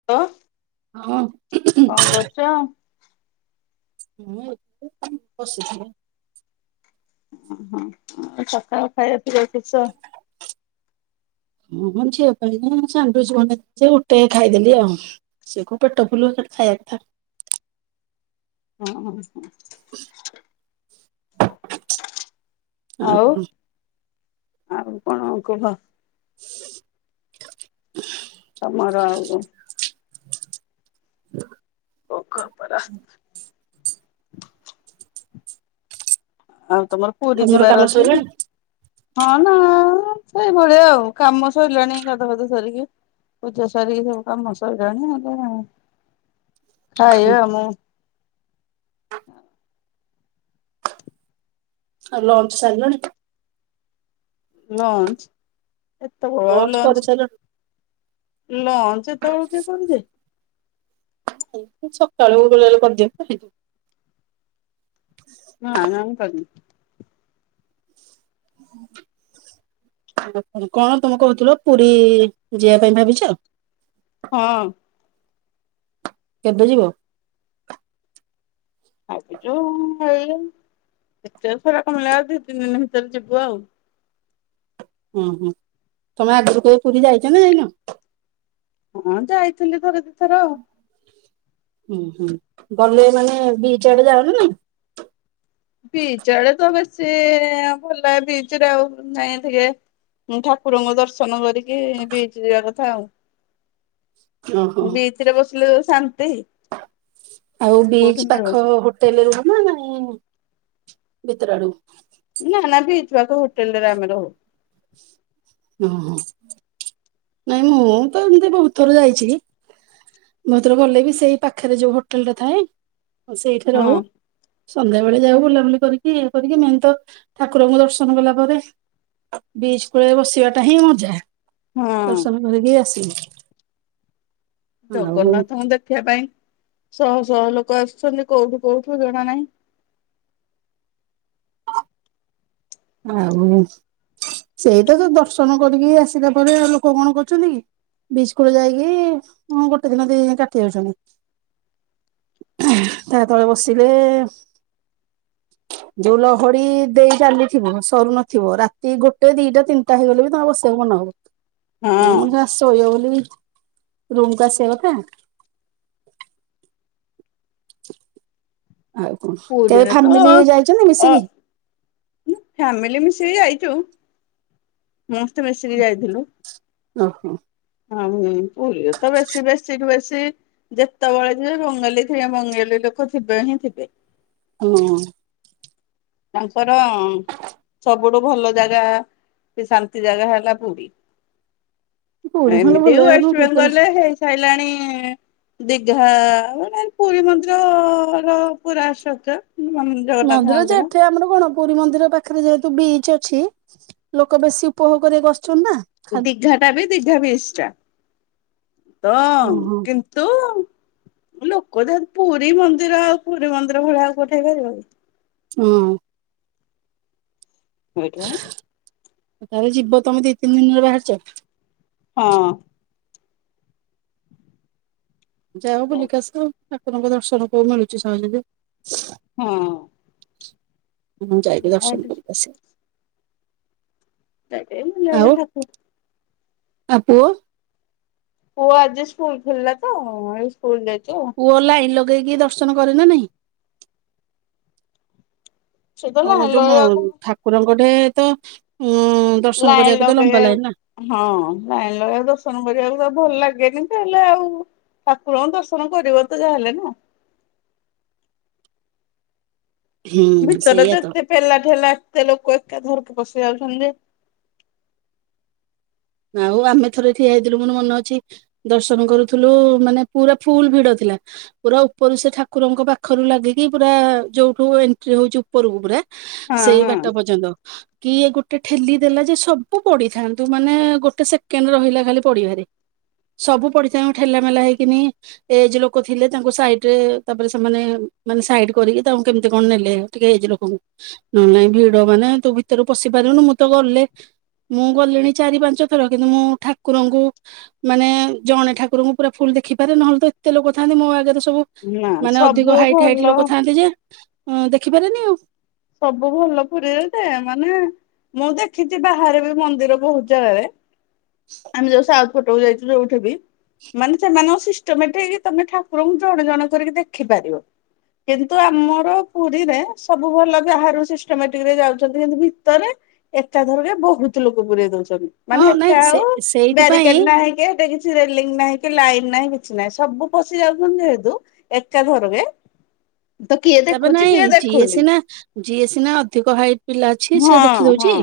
[unintelligible] [unintelligible] କଁ କରୁଚ। ମୁଁ [unintelligible] ବସିଥିଲି। ଅହଁ ହଁ ସକାଳୁ ଖାଇବା ଟିକେ। [unintelligible] [unintelligible] ଝିଅ ପାଇଁ ମୁଁ ସାଣ୍ଡ୍ୱିଚ୍ ବନେଇ ଗୋଟେ ଖାଇଦେଲି ଆଉ। ସିଏ କୋଉ ପେଟ ଫୁଲ୍ ହବ ଖାଲି ଖାଇବା କଥା। ହଁ ହଁ। ଆଉ ଆଉ କଣ କୁହ। [inaudible] ତମର [unintelligible] [unintelligible] ଆଉ ତମର ପୁରୀ ଯିବାର କାମ ଅଛି କି। ସରିଲାଣି ହଁ ନା ସେଇଭଳିଆ ଆଉ କାମ ସଇଲାଣି ଗାଧୁଆ ଫାଦୁଆ ସାରିକି ପୂଜା ସାରିକି ସବୁ କାମ ସଇଲାଣି [unintelligible] ହୁଁ। ଖାଇବା ମୁଁ ଆଉ ଲଞ୍ଚ ସାରିଲଣି। ଲଞ୍ଚ ଏତୋବୋଳୁ ଆଉ ଲଞ୍ଚ ଲଞ୍ଚ ଏତୋବୋଳୁ କିଏ କରିଦିଏ। [unintelligible] ସକାଳୁ [unintelligible] ନା ନା ମୁଁ କରିନି। [inaudible] [unintelligible] କଣ ତମେ କୋହୁଥୁଲ ପୁରୀ ଯିବା ପାଇଁ ଭାବିଚ। ହଁ। କେବେ ଯିବ। ଭାବିଚୁ ଏଇ [unintelligible] ମିଳା ଆଉ ଦି ତିନି ଦିନ ଭିତେରେ ଯିବୁ ଆଉ। ହୁଁ ହୁଁ ତମେ ଆଗୁରୁ କେବେ ପୁରୀ ଯାଇଚ ନା ଯାଇନ? ହଁ ଯାଇଥିଲି ଥରେ ଦିଥର। ହୁଁ ହୁଁ ଗଲେ ମାନେ ବିଚ୍ ଆଡେ ଯାଅ ନା ନାଇଁ? ବିଚ୍ ଆଡେ ତ ବେଶୀ ଆଉଁ ଭଲ ବିଚ୍ ରେ ଆଉ ନାଇଁ ଟିକେ ଠାକୁରଙ୍କୁ ଦର୍ଶନ କରିକି ବିଚ୍ ଯିବା କଥା ଆଉ। ଓହୋ। ବିଚ୍ ରେ ବସିଲେ ଯୋଉ ଶାନ୍ତି ଆଉ ଆଉ ବିଚ୍ କୋଉଠୁ ପାଖ ମିଳିବନି। [unintelligible] ନା ନା ବିଚ୍ ପାଖ ହୋଟେଲ ରେ ଆମେ ରହୁ। ଅଁ ହଁ ନାଇଁ ମୁଁ ତ ଏମିତି ବହୁତ ଥର ଯାଇଛି। ମାତ୍ର ଗଲେବି ସେଇ ପାଖେରେ ଯୋଉ ହୋଟେଲ ଟା ଥାଏ ସେଇଠି ହଁ ରହୁ। ସନ୍ଧ୍ୟା ବେଳେ ଯାଉ ବୁଲାବୁଲି କରିକି ଇଏ କରିକି ମେନ ତ ଠାକୁରଙ୍କୁ ଦର୍ଶନ କଲା ପରେ ବିଚ୍ କୂଳେ ବସି ବାଟା ହିଁ ମଜା ହଁ ଦର୍ଶନ କରିକି ଆସିିବି। ଜଗନ୍ନାଥଙ୍କୁ ଦେଖିବା ପାଇଁ ଶହ ଶହ ଲୋକ ଆସୁଛନ୍ତି କୋଉଠୁ କୋଉଠୁ ଜଣା ନାହିଁ। ଆଉ ସେଇ ତ ଦର୍ଶନ କରିକି ଆସିଲା ପରେ ଆଉ ଲୋକ କଣ କରୁଛନ୍ତି କି? ବିଚ୍ କୂଳ ଯାଇକି ଉଁ ଗୋଟେ ଦିନ ଦି ଦିନି କାଟି ଦଉଛନ୍ତି। ତା ତଳେ ବସିଲେ ଯୋଉ ଲହଡ଼ି ଦେଇ ଚାଲି ଥିବ ସରୁ ନଥିବ ରାତି ଗୋଟେ ଦିଟା ତିନିଟା ହେଇଗଲେ ବି ତମେ ବସିଆକୁ ମନ ହବ। [unintelligible] ହଁ ଯା ଶୋଇବ ବୋଲି ରୁମ୍ କୁ ଆସିବା କଥା। ଆଉ କଣ କେବେ ପୁରୀରେ ତ ଫ୍ୟାମିଲି ଯାଇଛ ନା ମିଶିକି? ହୁଁ ଫ୍ୟାମିଲି ମିଶିକି ଯାଇଚୁ ମସ୍ତେ ମିଶିକି ଯାଇଥିଲୁ। ଓହୋ। ହଁ ହୁଁ ପୁରୀରେ ତ ବେଶୀ ବେଶୀରୁ ବେଶୀ ଯେତେବେଳେ ଯିବେ ବଙ୍ଗାଲୀ ଥିବେ ବଙ୍ଗାଲୀ ଲୋକ ଥିବେ ହିଁ ଥିବେ। ହୁଁ। ତାଙ୍କର ସବୁଠୁ ଭଲ ଜାଗା କି ଶାନ୍ତି ଜାଗା ହେଲା ପୁରୀ। ପୁରୀ ଖଣ୍ଡେ ଏମିତି ଭଲ ଜାଗା ନୁହଁ ୱେଷ୍ଟ କି ପୁରା ବେଙ୍ଗଲ ରେ ହେଇ ସାଇଲାଣି ଦୀଘା ମାନେ ପୁରୀ ମନ୍ଦିର ର ପୁରା ଷ୍ଟ୍ରକ୍ଚର [unintelligible] ମନ୍ଦିର ଯେ ଏଠେଇ ଆମର କଣ ପୁରୀ ମନ୍ଦିର ପାଖେରେ ଯେହେତୁ ବିଚ୍ ଅଛି ଲୋକ ବେଶୀ ଉପଭୋଗ କରିଆକୁ ଆସୁଛନ୍ତି ନା। ଖାଲି ଦୀଘା ଟା ବି ଦୀଘା ବିଚ୍ ଟା ତ ଓହୋ କି ନ୍ତୁ ଲୋକ ଯେହେ ପୁରୀ ମନ୍ଦିର ଆଉ ପୁରୀ ମନ୍ଦିର ଭଳିଆ ଆଉ କୋଉଠି ହେଇ ପାରିବ କି! ହୁଁ। ଏଥିପାଇଁ ତାହେଲେ ଯିବ ତମେ ଦି ତିନି ଦିନରେ ବାହାରିଚ? ହଁ। ଯାଅ ହଁ ବୁଲିକି ଆସ ଠାକୁରଙ୍କ ଦର୍ଶନ କୋଉ ମିଳୁଚି ସହଜେ ଯେ। ହଁ। ହୁଁ ଯାଇକି ଦର୍ଶନ କରିକି ଆସ। [unintelligible] ଯା ହେଲେ ଠାକୁ ଆ ପୁଅ? ପୁଅ ଆଜି ସ୍କୁଲ ଖୋଲିଲା ତ ଏଇ ସ୍କୁଲ ଯାଇଚି ଆଉ। ପୁଅ ଲାଇନ୍ ଲଗେଇକି ଦର୍ଶନ କରେ ନା ନାଇଁ? ସେ ତ ହଁ ଲାଇନ ଯୋଉ ମ ଲଗେଇବାକୁ ଠାକୁରଙ୍କ ଟେ ତ ଉଁ ଦର୍ଶନ ଲାଇନ କରିବାକୁ ତ ଲମ୍ବା ଲାଇନ ନା। ଲଗେଇବାକୁ ହଁ ଲାଇନ୍ ଲଗେଇକୁ ଦର୍ଶନ କରିବାକୁ ତ ଭଲ ଲାଗେନି ତାହେଲେ ଆଉ ଠାକୁରଙ୍କ ଦର୍ଶନ କରିବ ତ ଯାହା ହେଲେ ନା। ହୁଁ ଭିତରେ ସେଇଆ ତ ଏତେ ପେଲା ଠେଲା ଏତେ ଲୋକ ଏକା ଥରକେ ପଶି ଯାଉଚନ୍ତି ଜେ ଆଉ ଆମେ ଥରେ ଠିଆ ହେଇଥିଲୁ ମୋର ମନେ ଅଛି ଦର୍ଶନ କରୁଥିଲୁ ମାନେ ପୁରା ଫୁଲ୍ ଭିଡ ଥିଲା? ପୁରା ଉପରୁ ସେ ଠାକୁରଙ୍କ ପାଖରୁ ଲାଗିକି ପୁରା ଯୋଉଠୁ ଏଣ୍ଟ୍ରି ହୋଉଚୁ ଉ ପରକୁ ପୁରା ହଁ ସେଇ ବାଟ ହଁ। ପର୍ଯ୍ୟନ୍ତ? କିଏ ଗୋଟେ ଠେଲି ଦେଲା ଯେ ସବୁ ପଡିଥାନ୍ତୁ ମାନେ ଗୋଟେ ସେକେଣ୍ଡ ରହିଲା ଖାଲି ପଡିବାରେ ସବୁ ପଡିଥାଉଁ ଠେଲା ମେଲା ହେଇକିନି ଏ ଯେ ଲୋକ ଥିଲେ ତାଙ୍କୁ ସାଇଟି ରେ ତାପରେ ସେମାନେ ମାନେ ସାଇଟି କରିକି ତାଙ୍କୁ କେମତି କଣ ନେଲେ? ଟିକେ ଏଜେ ଲୋକଙ୍କୁ ନହେ ନାଇଁ ଭିଡ ମାନେ ତୁ ଭିତରୁ ପଶି ପାରିବୁନୁ ମୁଁ ତ ଗଲେ ମୁଁ ଗଲିଣି ଚାରି ପାଞ୍ଚ ଥର କିନ୍ତୁ ମୁଁ ଠାକୁରଙ୍କୁ? ମାନେ ଜଣେ ଠାକୁରଙ୍କୁ ପୁରା ଫୁଲ ଦେଖିପାରେ ନହେଲେ ତ ଏତେ ଲୋକ ଥାନ୍ତି ମୋ ଆଗରେ ସବୁ? ନା ମାନେ ସବୁ ଅଧିକ ହାଇଟ୍ ହାଇଟ୍ ଭଲ ଲୋକ ଥାନ୍ତି ଯେ ଦେଖିପାରେନି ଆଉ? ସବୁ ଭଲ ପୁରୀରେ ଜେ ମାନେ ମୁଁ ଦେଖିଚି ବାହାରେ ବି ମନ୍ଦିର ବୋହୁତ୍ ଜାଗାରେ ଆମେ ଯୋଉ ସାଉ ଫୋଟୋକୁ ଯାଇଥିଲୁ ଯୋଉଠି ବି ମାନେ ସେମାନଙ୍କ ସିଷ୍ଟମେଟିକ ତମେ ଠାକୁରଙ୍କୁ ଜଣେ ଜଣେ କରିକି ଦେଖିପାରିବ? କିନ୍ତୁ ଆମର ପୁରୀରେ ସବୁ ଭଲ ବାହାରୁ ସିଷ୍ଟମେଟିକରେ ଯାଉଚନ୍ତି କିନ୍ତୁ ଭିତରେ ଏକାଥରକେ ବୋହୁତ ଲୋକ ପୁରରେଇ ଦୋଉଚନ୍ତି। ହଁ ମାନେ ନାଇଁ ହେଠା ସେ ଆଉ ସେଇଥିପାଇଁ ବ୍ୟାରିକେଟେ ନାହିଁ କି ହେଟା କି ରେଲିଙ୍ଗ୍ ନାହିଁ କି ଲାଇନ୍ ନାହିଁ କିଛି ନାହିଁ ସବୁ ପଶି ଯାଉଚନ୍ତି ଯେହେତୁ ଏକାଥରକେ? ତ କିଏ ତାପରେ ଦେଖୁଚି ନାଇଁ କିଏ ଯିଏ ଦେଖୁନି। ସିନା ଯିଏ ସିନା ଅଧିକ ହାଇଟ୍ ପିଲା ଅଛି ସେ ଦେଖି ହଁ ଦୋଉଚି? ହଁ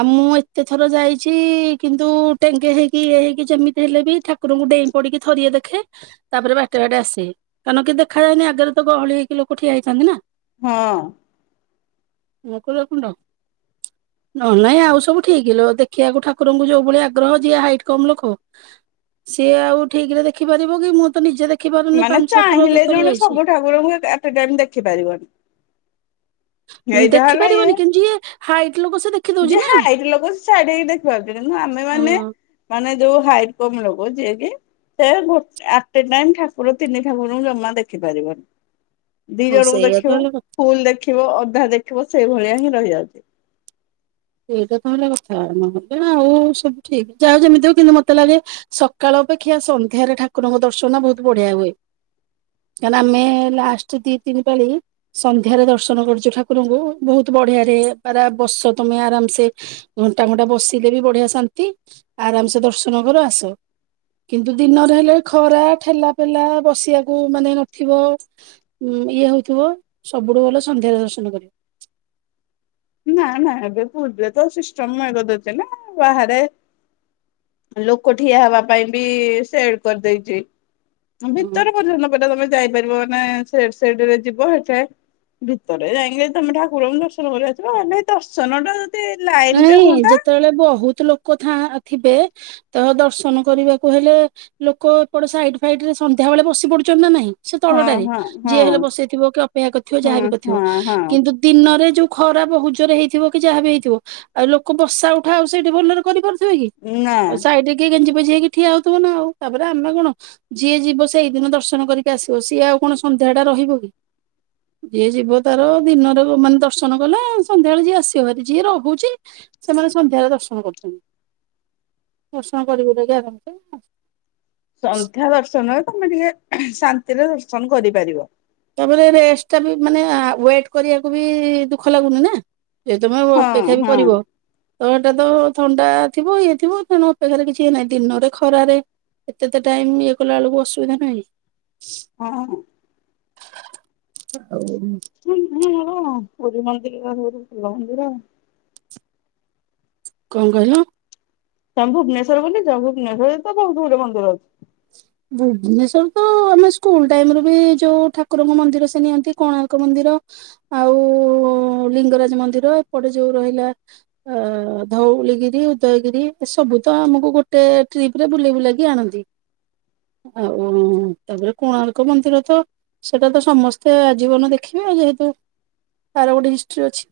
ଆଉ ମୁଁ ଏତେଥର ଯାଇଚି କିନ୍ତୁ ଟେଙ୍କେ ହେଇକି ଇଏ ହେଇକି ଯେମିତି ହେଲେ ବି ଠା କୁ ରୁଙ୍କୁ ଡେଇଁ ପଡିକି ଥରିଏ ଦେଖେ? ତାପରେ ବାଟେ ବାଟେ ଆସେ କାରଣ କି ଦେଖାଯାଏନି ଆଗରେ ତ ଗହଳି ହେଇକି ଲୋକ ଠିଆ ହେଇଥାନ୍ତି ନା? ହଁ। ମକରକୁଣ୍ଡ? [inaudible] ନହେନେ ନାଇଁ ଆଉ ସବୁ ଠିକ୍ ଲୋ ଦେଖିବାକୁ ଠାକୁରଙ୍କୁ ଯୋଉ ଭଳି ଆଗ୍ରହ ଯିଏ ହାଇଟ୍ କମ୍ ଲୋକ ସିଏ ଆଉ ଠିକ୍ ରେ ଦେଖିପାରିବ କି ମୁଁ ତ ନିଜେ ଦେଖି ପାରୁନି ମାନେ ପାଞ୍ଚ ଛଅ ଥର ଚାହିଁଲେ ଯେତେବେଳେ ଜଣେ ଯାଇଚି। ସବୁ ଠାକୁରଙ୍କୁ ଆଥେ ଟାଇମ ଦେଖିପାରିବନି। ଏଇଟା ଦେଖି ପାରିବନି କେମିତି ଯିଏ ହାଇଟ୍ ଲୋକ ସେ ଦେ ଯେ ହା ହାଇଟ୍ ଲୋକ ଛାଡକି ଦେଖପାରୁଥିଲେ କିନ୍ତୁ ଆମେମାନେ ହଁ। ମାନେ ଯୋଉ ହାଇଟ୍ କମ୍ ଲବ ଯିଏ କି ସେ ଗୋଟେ ଆଟେ ଟାଇମ୍ ଠାକୁର ତିନି ଠାକୁରଙ୍କୁ ଜମା ଦେଖି ପାରିବନି? ଦିଇ ହଁ ଜଣଙ୍କୁ ସେଇଆ ତ ଦେଖିବ ହେଲା କଥା ଫୁଲ୍ ଦେଖିବ ଅଧା ଦେଖିବ ସେଇଭଳିଆ ହିଁ ରହିଯାଉଚି? ସେଇଟା ତ ହେଲା କଥା ନହେଲେ ଆଉ ସବୁ ଠିକ୍ ଯାହା ଯେମିତି ହୋଉ କିନ୍ତୁ ମତେ ଲାଗେ ସକାଳ ଅପେକ୍ଷା ସନ୍ଧ୍ୟାରେ ଠାକୁରଙ୍କ ଦର୍ଶନ ବୋହୁତ ବଢିଆ ହୁଏ। କାଁ ନା ଆମେ ଲାଷ୍ଟେ ଦି ତିନି ପାଳି ସନ୍ଧ୍ୟାରେ ଦର୍ଶନ କରିଚୁ ଠାକୁରଙ୍କୁ ଭୋହୁତୁ ବଢିଆରେ ପାରା ବସିସନ୍ତ ତମେ ଆରାମସେ ଘଣ୍ଟା ଘଣ୍ଟା ବସିଲେ ବି ବଢିଆ ଶାନ୍ତି? ଆରାମ୍ ସେ ଦର୍ଶନ କର ଆସ। କିନ୍ତୁ ଦିନରେ ହେଲେ ଖରା ଠେଲା ପେଲା ବସିବାକୁ ମାନେ ନଥିବ। ଉଁ ଇଏ ହଉଥିବ ସବୁଠୁ ଭଲ ସନ୍ଧ୍ୟାରେ ଦର୍ଶନ କରିବ। ନାଁ ନାଁ ଏବେ ପୁରୀରେ ତ ସିଷ୍ଟମ୍ [unintelligible] ନା ବାହାରେ ଲୋକ ଠିଆ ହେବା ପାଇଁ ବି ସେଟ୍ କରିଦେଇଛି। ହଁ ହୁଁ ଭିତର ପର୍ଯ୍ୟନ୍ତ ପରା ତମେ ଯାଇପାରିବ ମାନେ ସେଡ୍ ସେଡ୍ ରେ ଯିବ ସେ ଭିତରେ ଯାଇକି ତମେ ଠାକୁରଙ୍କୁ ଦର୍ଶନ କରିକି ଆସିବ ହେଲେ ଏ ଦର୍ଶନ ଟା ଯଦି ଲାଇନ୍ ରେ ନାଇଁ ହୁଅନ୍ତା ଯେତେବେଳେ ବହୁତ ଲୋକ ଥା ଥିବେ ତ ଦର୍ଶନ କରିବାକୁ ହେଲେ ଲୋକ ଏପଟ ସାଇଡ୍ ଫାଇଡ୍ ରେ ସନ୍ଧ୍ୟା ବେଳେ ବସି ପଡ଼ୁଛନ୍ତି ନା ନାଇଁ? ସେ ହଁ ତଳଟାରେ ହଁ ହଁ ଯିଏ ହେଲେ ବସିଥିବ କି ଅପେକ୍ଷା କରିଥିବ ଯାହାବି ହଁ କରିଥିବ ହଁ ହଁ କିନ୍ତୁ ଦିନରେ ଯୋଉ ଖରା ବହୁତ୍ ଜୋରେ ହେଇଥିବ କି ଯାହା ବି ହେଇଥିବ ଆଉ ଲୋକ ବସା ଉଠା ଆଉ ସେଇଠି ଭଲରେ କରିପାରୁଥିବେ କି ନା ଆଉ ସାଇଟି କି ଗେଞ୍ଜି ପେଞ୍ଜି ହେଇକି ଠିଆ ହଉଥିବ ନା ଆଉ ତାପରେ ଆମେ କଣ? ଯିଏ ଯିବ ସେଇ ଦିନ ଦର୍ଶନ କରିକି ଆସିବ ସିଏ ଆଉ କଣ ସନ୍ଧ୍ୟା ଟା ରହିବ କି? ଯିଏ ଯିବ ତାର ଦିନରେ ମାନେ ଦର୍ଶନ କଲା ସଧ୍ୟାବେଳେ ଯିଏ ଆସିବ ଭାର ଯିଏ ରହୁ ଛି ସେମାନେ ସନ୍ଧ୍ୟାରେ ଦର୍ଶନ କରୁଛନ୍ତି ଦର୍ଶନ କରି କୁରାକି ଆରାମ୍ ସେ ଆସ ସନ୍ଧ୍ୟା ଦର୍ଶନ ତମେ ଟିକେ ଶାନ୍ତିରେ ଦର୍ଶନ କରିପାରିବ ‌। ତାପରେ ରେଷ୍ଟ ଟା ବି ମାନେ ୱେଟ୍ କରିବାକୁ ବି ଦୁଃଖ ଲାଗୁନି ନା? ଜଦି ତମେ ହଁ ଅପେକ୍ଷା ବି ହଁ କରିବ। ତଳଟା ତ ଥଣ୍ଡା ଥିବ ଇଏ ଥିବ ତେଣୁ ଅପେକ୍ଷାରେ କିଛି ଇଏ ନାହିଁ ଦିନରେ ଖରାରେ ଏତେ ତ ଟାଇମ୍ ଇଏ କଲା ବେଳକୁ ଅସୁବିଧା ନାହିଁ? ହଁ। [unintelligible] [unintelligible] କଣ କହିଲ? ତମେ ଭୁବନେଶ୍ୱର ବୁଲିଚ ଭୁବନେଶ୍ୱରରେ ତ ବହୁତ ଗୁଡ଼େ ମନ୍ଦିର ଅଛି। ଭୁବନେଶ୍ଵର ତ ଆମେ ସ୍କୁଲ ଟାଇମ୍ ରେ ବି ଯୋଉ ଠାକୁରଙ୍କ ମନ୍ଦିର ସେ ନିଅନ୍ତି କୋଣାର୍କ ମନ୍ଦିର। ଆଉ ଲିଙ୍ଗରାଜ ମନ୍ଦିର ଏପଟେ ଯୋଉ ରହିଲା ଅ ଧଉଳିଗିରି ଉଦୟଗିରି ଏସବୁ ତ ଆମକୁ ଗୋଟେ ଟ୍ରିପ୍ ରେ ବୁଲେଇ ବୁଲେଇକି ଆଣନ୍ତି। ଆଉ ତାପରେ କୋଣାର୍କ ମନ୍ଦିର ତ ସେଟା ତ ସମସ୍ତେ ଆ ଜୀବନ ଦେଖିବେ ଆଉ ଯେହେତୁ ତାର ଗୋଟେ ହିଷ୍ଟ୍ରୀି ଅଛି।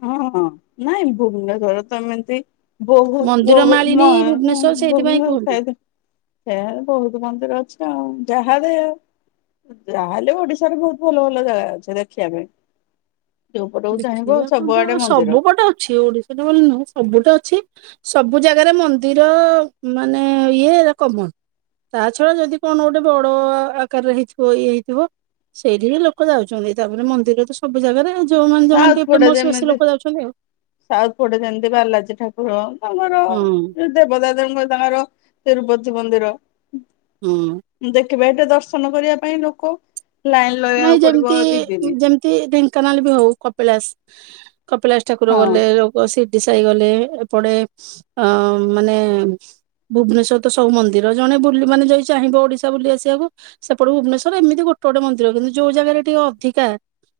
ହଁ ହଁ ନାଇଁ ଭୁବନେଶ୍ୱର ତ ଏମତି ମନ୍ଦିର ମାଳିନୀ ଭୁବନେଶ୍ଵର ସେଇଥିପାଇଁ କୁହନ୍ତି। [unintelligible] ସେ ଆ ବହୁତ ମନ୍ଦିର ଅଛି ଆଉ ଯାହାଲେ ଯାହାହେଲେ ଓଡ଼ିଶାରେ ବହୁତ୍ ଭଲ ଭଲ ଜାଗା ଅଛି ଦେଖିବା ପାଇଁ ଯୋଉ ପଟକୁ ଚାହିଁବ ଆଉ। [unintelligible] ସବୁ ପଟେ ଅଛି ଓଡ଼ିଶା ରେ ବୋଲିନୁହଁ ସବୁଟେ ଅଛି! ସବୁ ଜାଗାରେ ମନ୍ଦିର ମାନେ ଇଏ କମନ୍। ତା ଛଡ଼ା ଯଦି କଣ ଗୋଟେ ବଡ଼ ଆକାରରେ ହେଇଥିବ ଇଏ ହେଇଥିବ। ସେଇଠି ବି ଲୋକ ଯାଉଛନ୍ତି ତାପରେ ମନ୍ଦିର ତ ସବୁ ଜାଗାରେ ଯଉମାନେ ଯୋଉମାନେ ସାଉଥ ଟିକେ ପଟେ ଫେମସ ବେଶୀ ଯେମିତି ଲୋକ ଯାଉଛନ୍ତି ଆଉ। ସାଉଥ ପଟେ ଯେମିତି ବାଲାଜୀ ଠାକୁର ତମର ହଁ ଯେ ଦେବଦା ଦେବଙ୍କ ତାଙ୍କର ତିରୁପତି ମନ୍ଦିର। ହୁଁ। ଦେଖିବେ ଏଟେ ଦର୍ଶନ କରିବା ପାଇଁ ଲୋକ ଲାଇନ୍ ନାଇଁ ଲଗାଇବାକୁ ଯେମିତି ପଡ଼ିବ ଦି ଦିନି। ଯେମିତି ଢେଙ୍କାନାଳ ବି ହଉ କପିଳାସ କପିଳାସ ଠାକୁର ହଁ ଗଲେ ସିରିଡି ସାଇ ଗଲେ ଏପଟେ ଅ ମାନେ ଭୁବନେଶ୍ଵର ତ ସବୁ ମନ୍ଦିର ଜଣେ ବୁଲି ମାନେ ଯଦି ଚାହିଁବ ଓଡ଼ିଶା ବୁଲି ଆସିବାକୁ ସେପଟୁ ଭୁବନେଶ୍ଵର ଏମିତି ଗୋଟେ ଗୋଟେ ମନ୍ଦ କିନ୍ତୁ ଯୋଉ ଜାଗାରେ ଟିକେ ଅଧିକା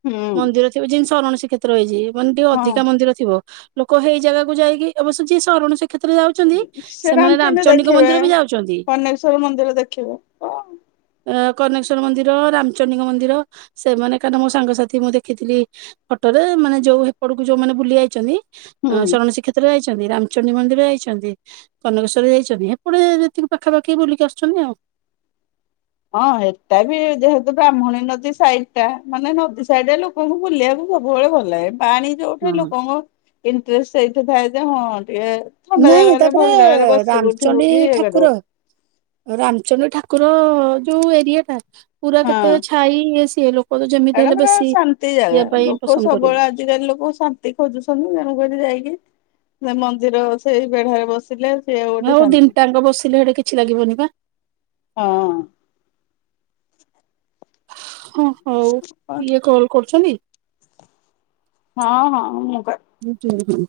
ହୁଁ ମନ୍ଦିର ଥିବ ଯେମିତି ସରଣ ସୀକ୍ଷେ ରଇଛି ମାନେ ଟିକେ ହଁ ଅଧିକା ମନ୍ଦିର ଥିବ ଲୋକ ହେଇ ଜାଗାକୁ ଯାଇକି ଅବଶ୍ୟ ଯିଏ ସରଣ ଶିଖ କ୍ଷେତ୍ର ଯାଉଛନ୍ତି ସେ ସେମାନେ ରାମଚଣ୍ଡୀ ରାମଚଣ୍ଡି ଙ୍କ ଦେଖିବେ ମନ୍ଦିର ବି ଯାଉଛନ୍ତି। କନେଶ୍ଵର ମନ୍ଦିର ଦେଖିବେ ତ କନେକେଶ୍ୱର ମନ୍ଦିର ରାମ ଚଣ୍ଡୀ ଙ୍କ ମନ୍ଦିର ସେମାନେ କାହିଁକ ନା ମୋ ସାଙ୍ଗସାଥି ମୁଁ ଦେଖିଥିଲି ଫଟୋରେ ମାନେ ଯୋଉ ହେପଟକୁ ଯୋଉମାନେ ବୁଲି ଯାଇଛନ୍ତି ହୁଁ ସରଣ ସୀକ୍ଷେତ୍ରରେ ଯାଇଛନ୍ତି ରାମ ଚଣ୍ଡୀ ମନ୍ଦିର ଯାଇଛନ୍ତି କନକେଶ୍ୱର ଯାଇଛନ୍ତି ହେପଟେ ଯେତିକି ପାଖାପାଖି ବୁଲିକି ଆସୁଛନ୍ତି ଆଉ। ହଁ ହେଟା ବି ଯେହେତୁ ବ୍ରାହ୍ମଣୀ ନଦୀ ସାଇଟଟା ମାନେ ନଦୀ ସାଇଡରେ ଲୁ ଲୁକଙ୍କୁ ବୁଲିବାକୁ ସବୁବେଳେ ଭଲ ଲାଗେ ପାଣି ଯଉଠେ ହଁ ଲୁକଙ୍କ ଇଣ୍ଟରେଷ୍ଟ ସେଇଠି ଥାଏ ଯେ ହଁ ଟିକେ ଥଣ୍ଡା ନାଇଁ ଜାଗାରେ ଭଲ ତାପରେ ଜାଗାରେ ବସିବୁ ଉଠିବୁ ରାମଚଣ୍ଡୀ କି ଇଏ କରିବୁ ଠାକୁର ରାମଚଣ୍ଡି ଠାକୁର ଯଉ ଏରିଆଟା ପୁରା କେତେ ଛାଇ ଇଏ ସିଏ ଲୋ ଏଟା ପୁରା ଶାନ୍ତି ଜାଗା ଲୋକ ପସନ୍ଦ କରିବେ। ସବୁବେଳେ ଆଜ ଆଜିକାଲି ଲୋକ ଶାନ୍ତି ଖୋଜୁଛନ୍ତି ତେଣୁକରି ଯାଇକି ସେ ମନ୍ଦିର ସେଇ ବେଢାରେ ବସିଲେ ସିଏ ଗୋଟେ ଆଉ ଦିନ୍ ଶାନ୍ତି ଟାଙ୍କ ବସିଲେ ହେଠେ କିଛି ଲାଗିବନି ପା। ହଁ। ହଁ ହଉ ହଁ ଇଏ କଲ କରୁଛନ୍ତି ହଁ ହଁ ମୁଁ ପା ହୁଁ ହୁଁ।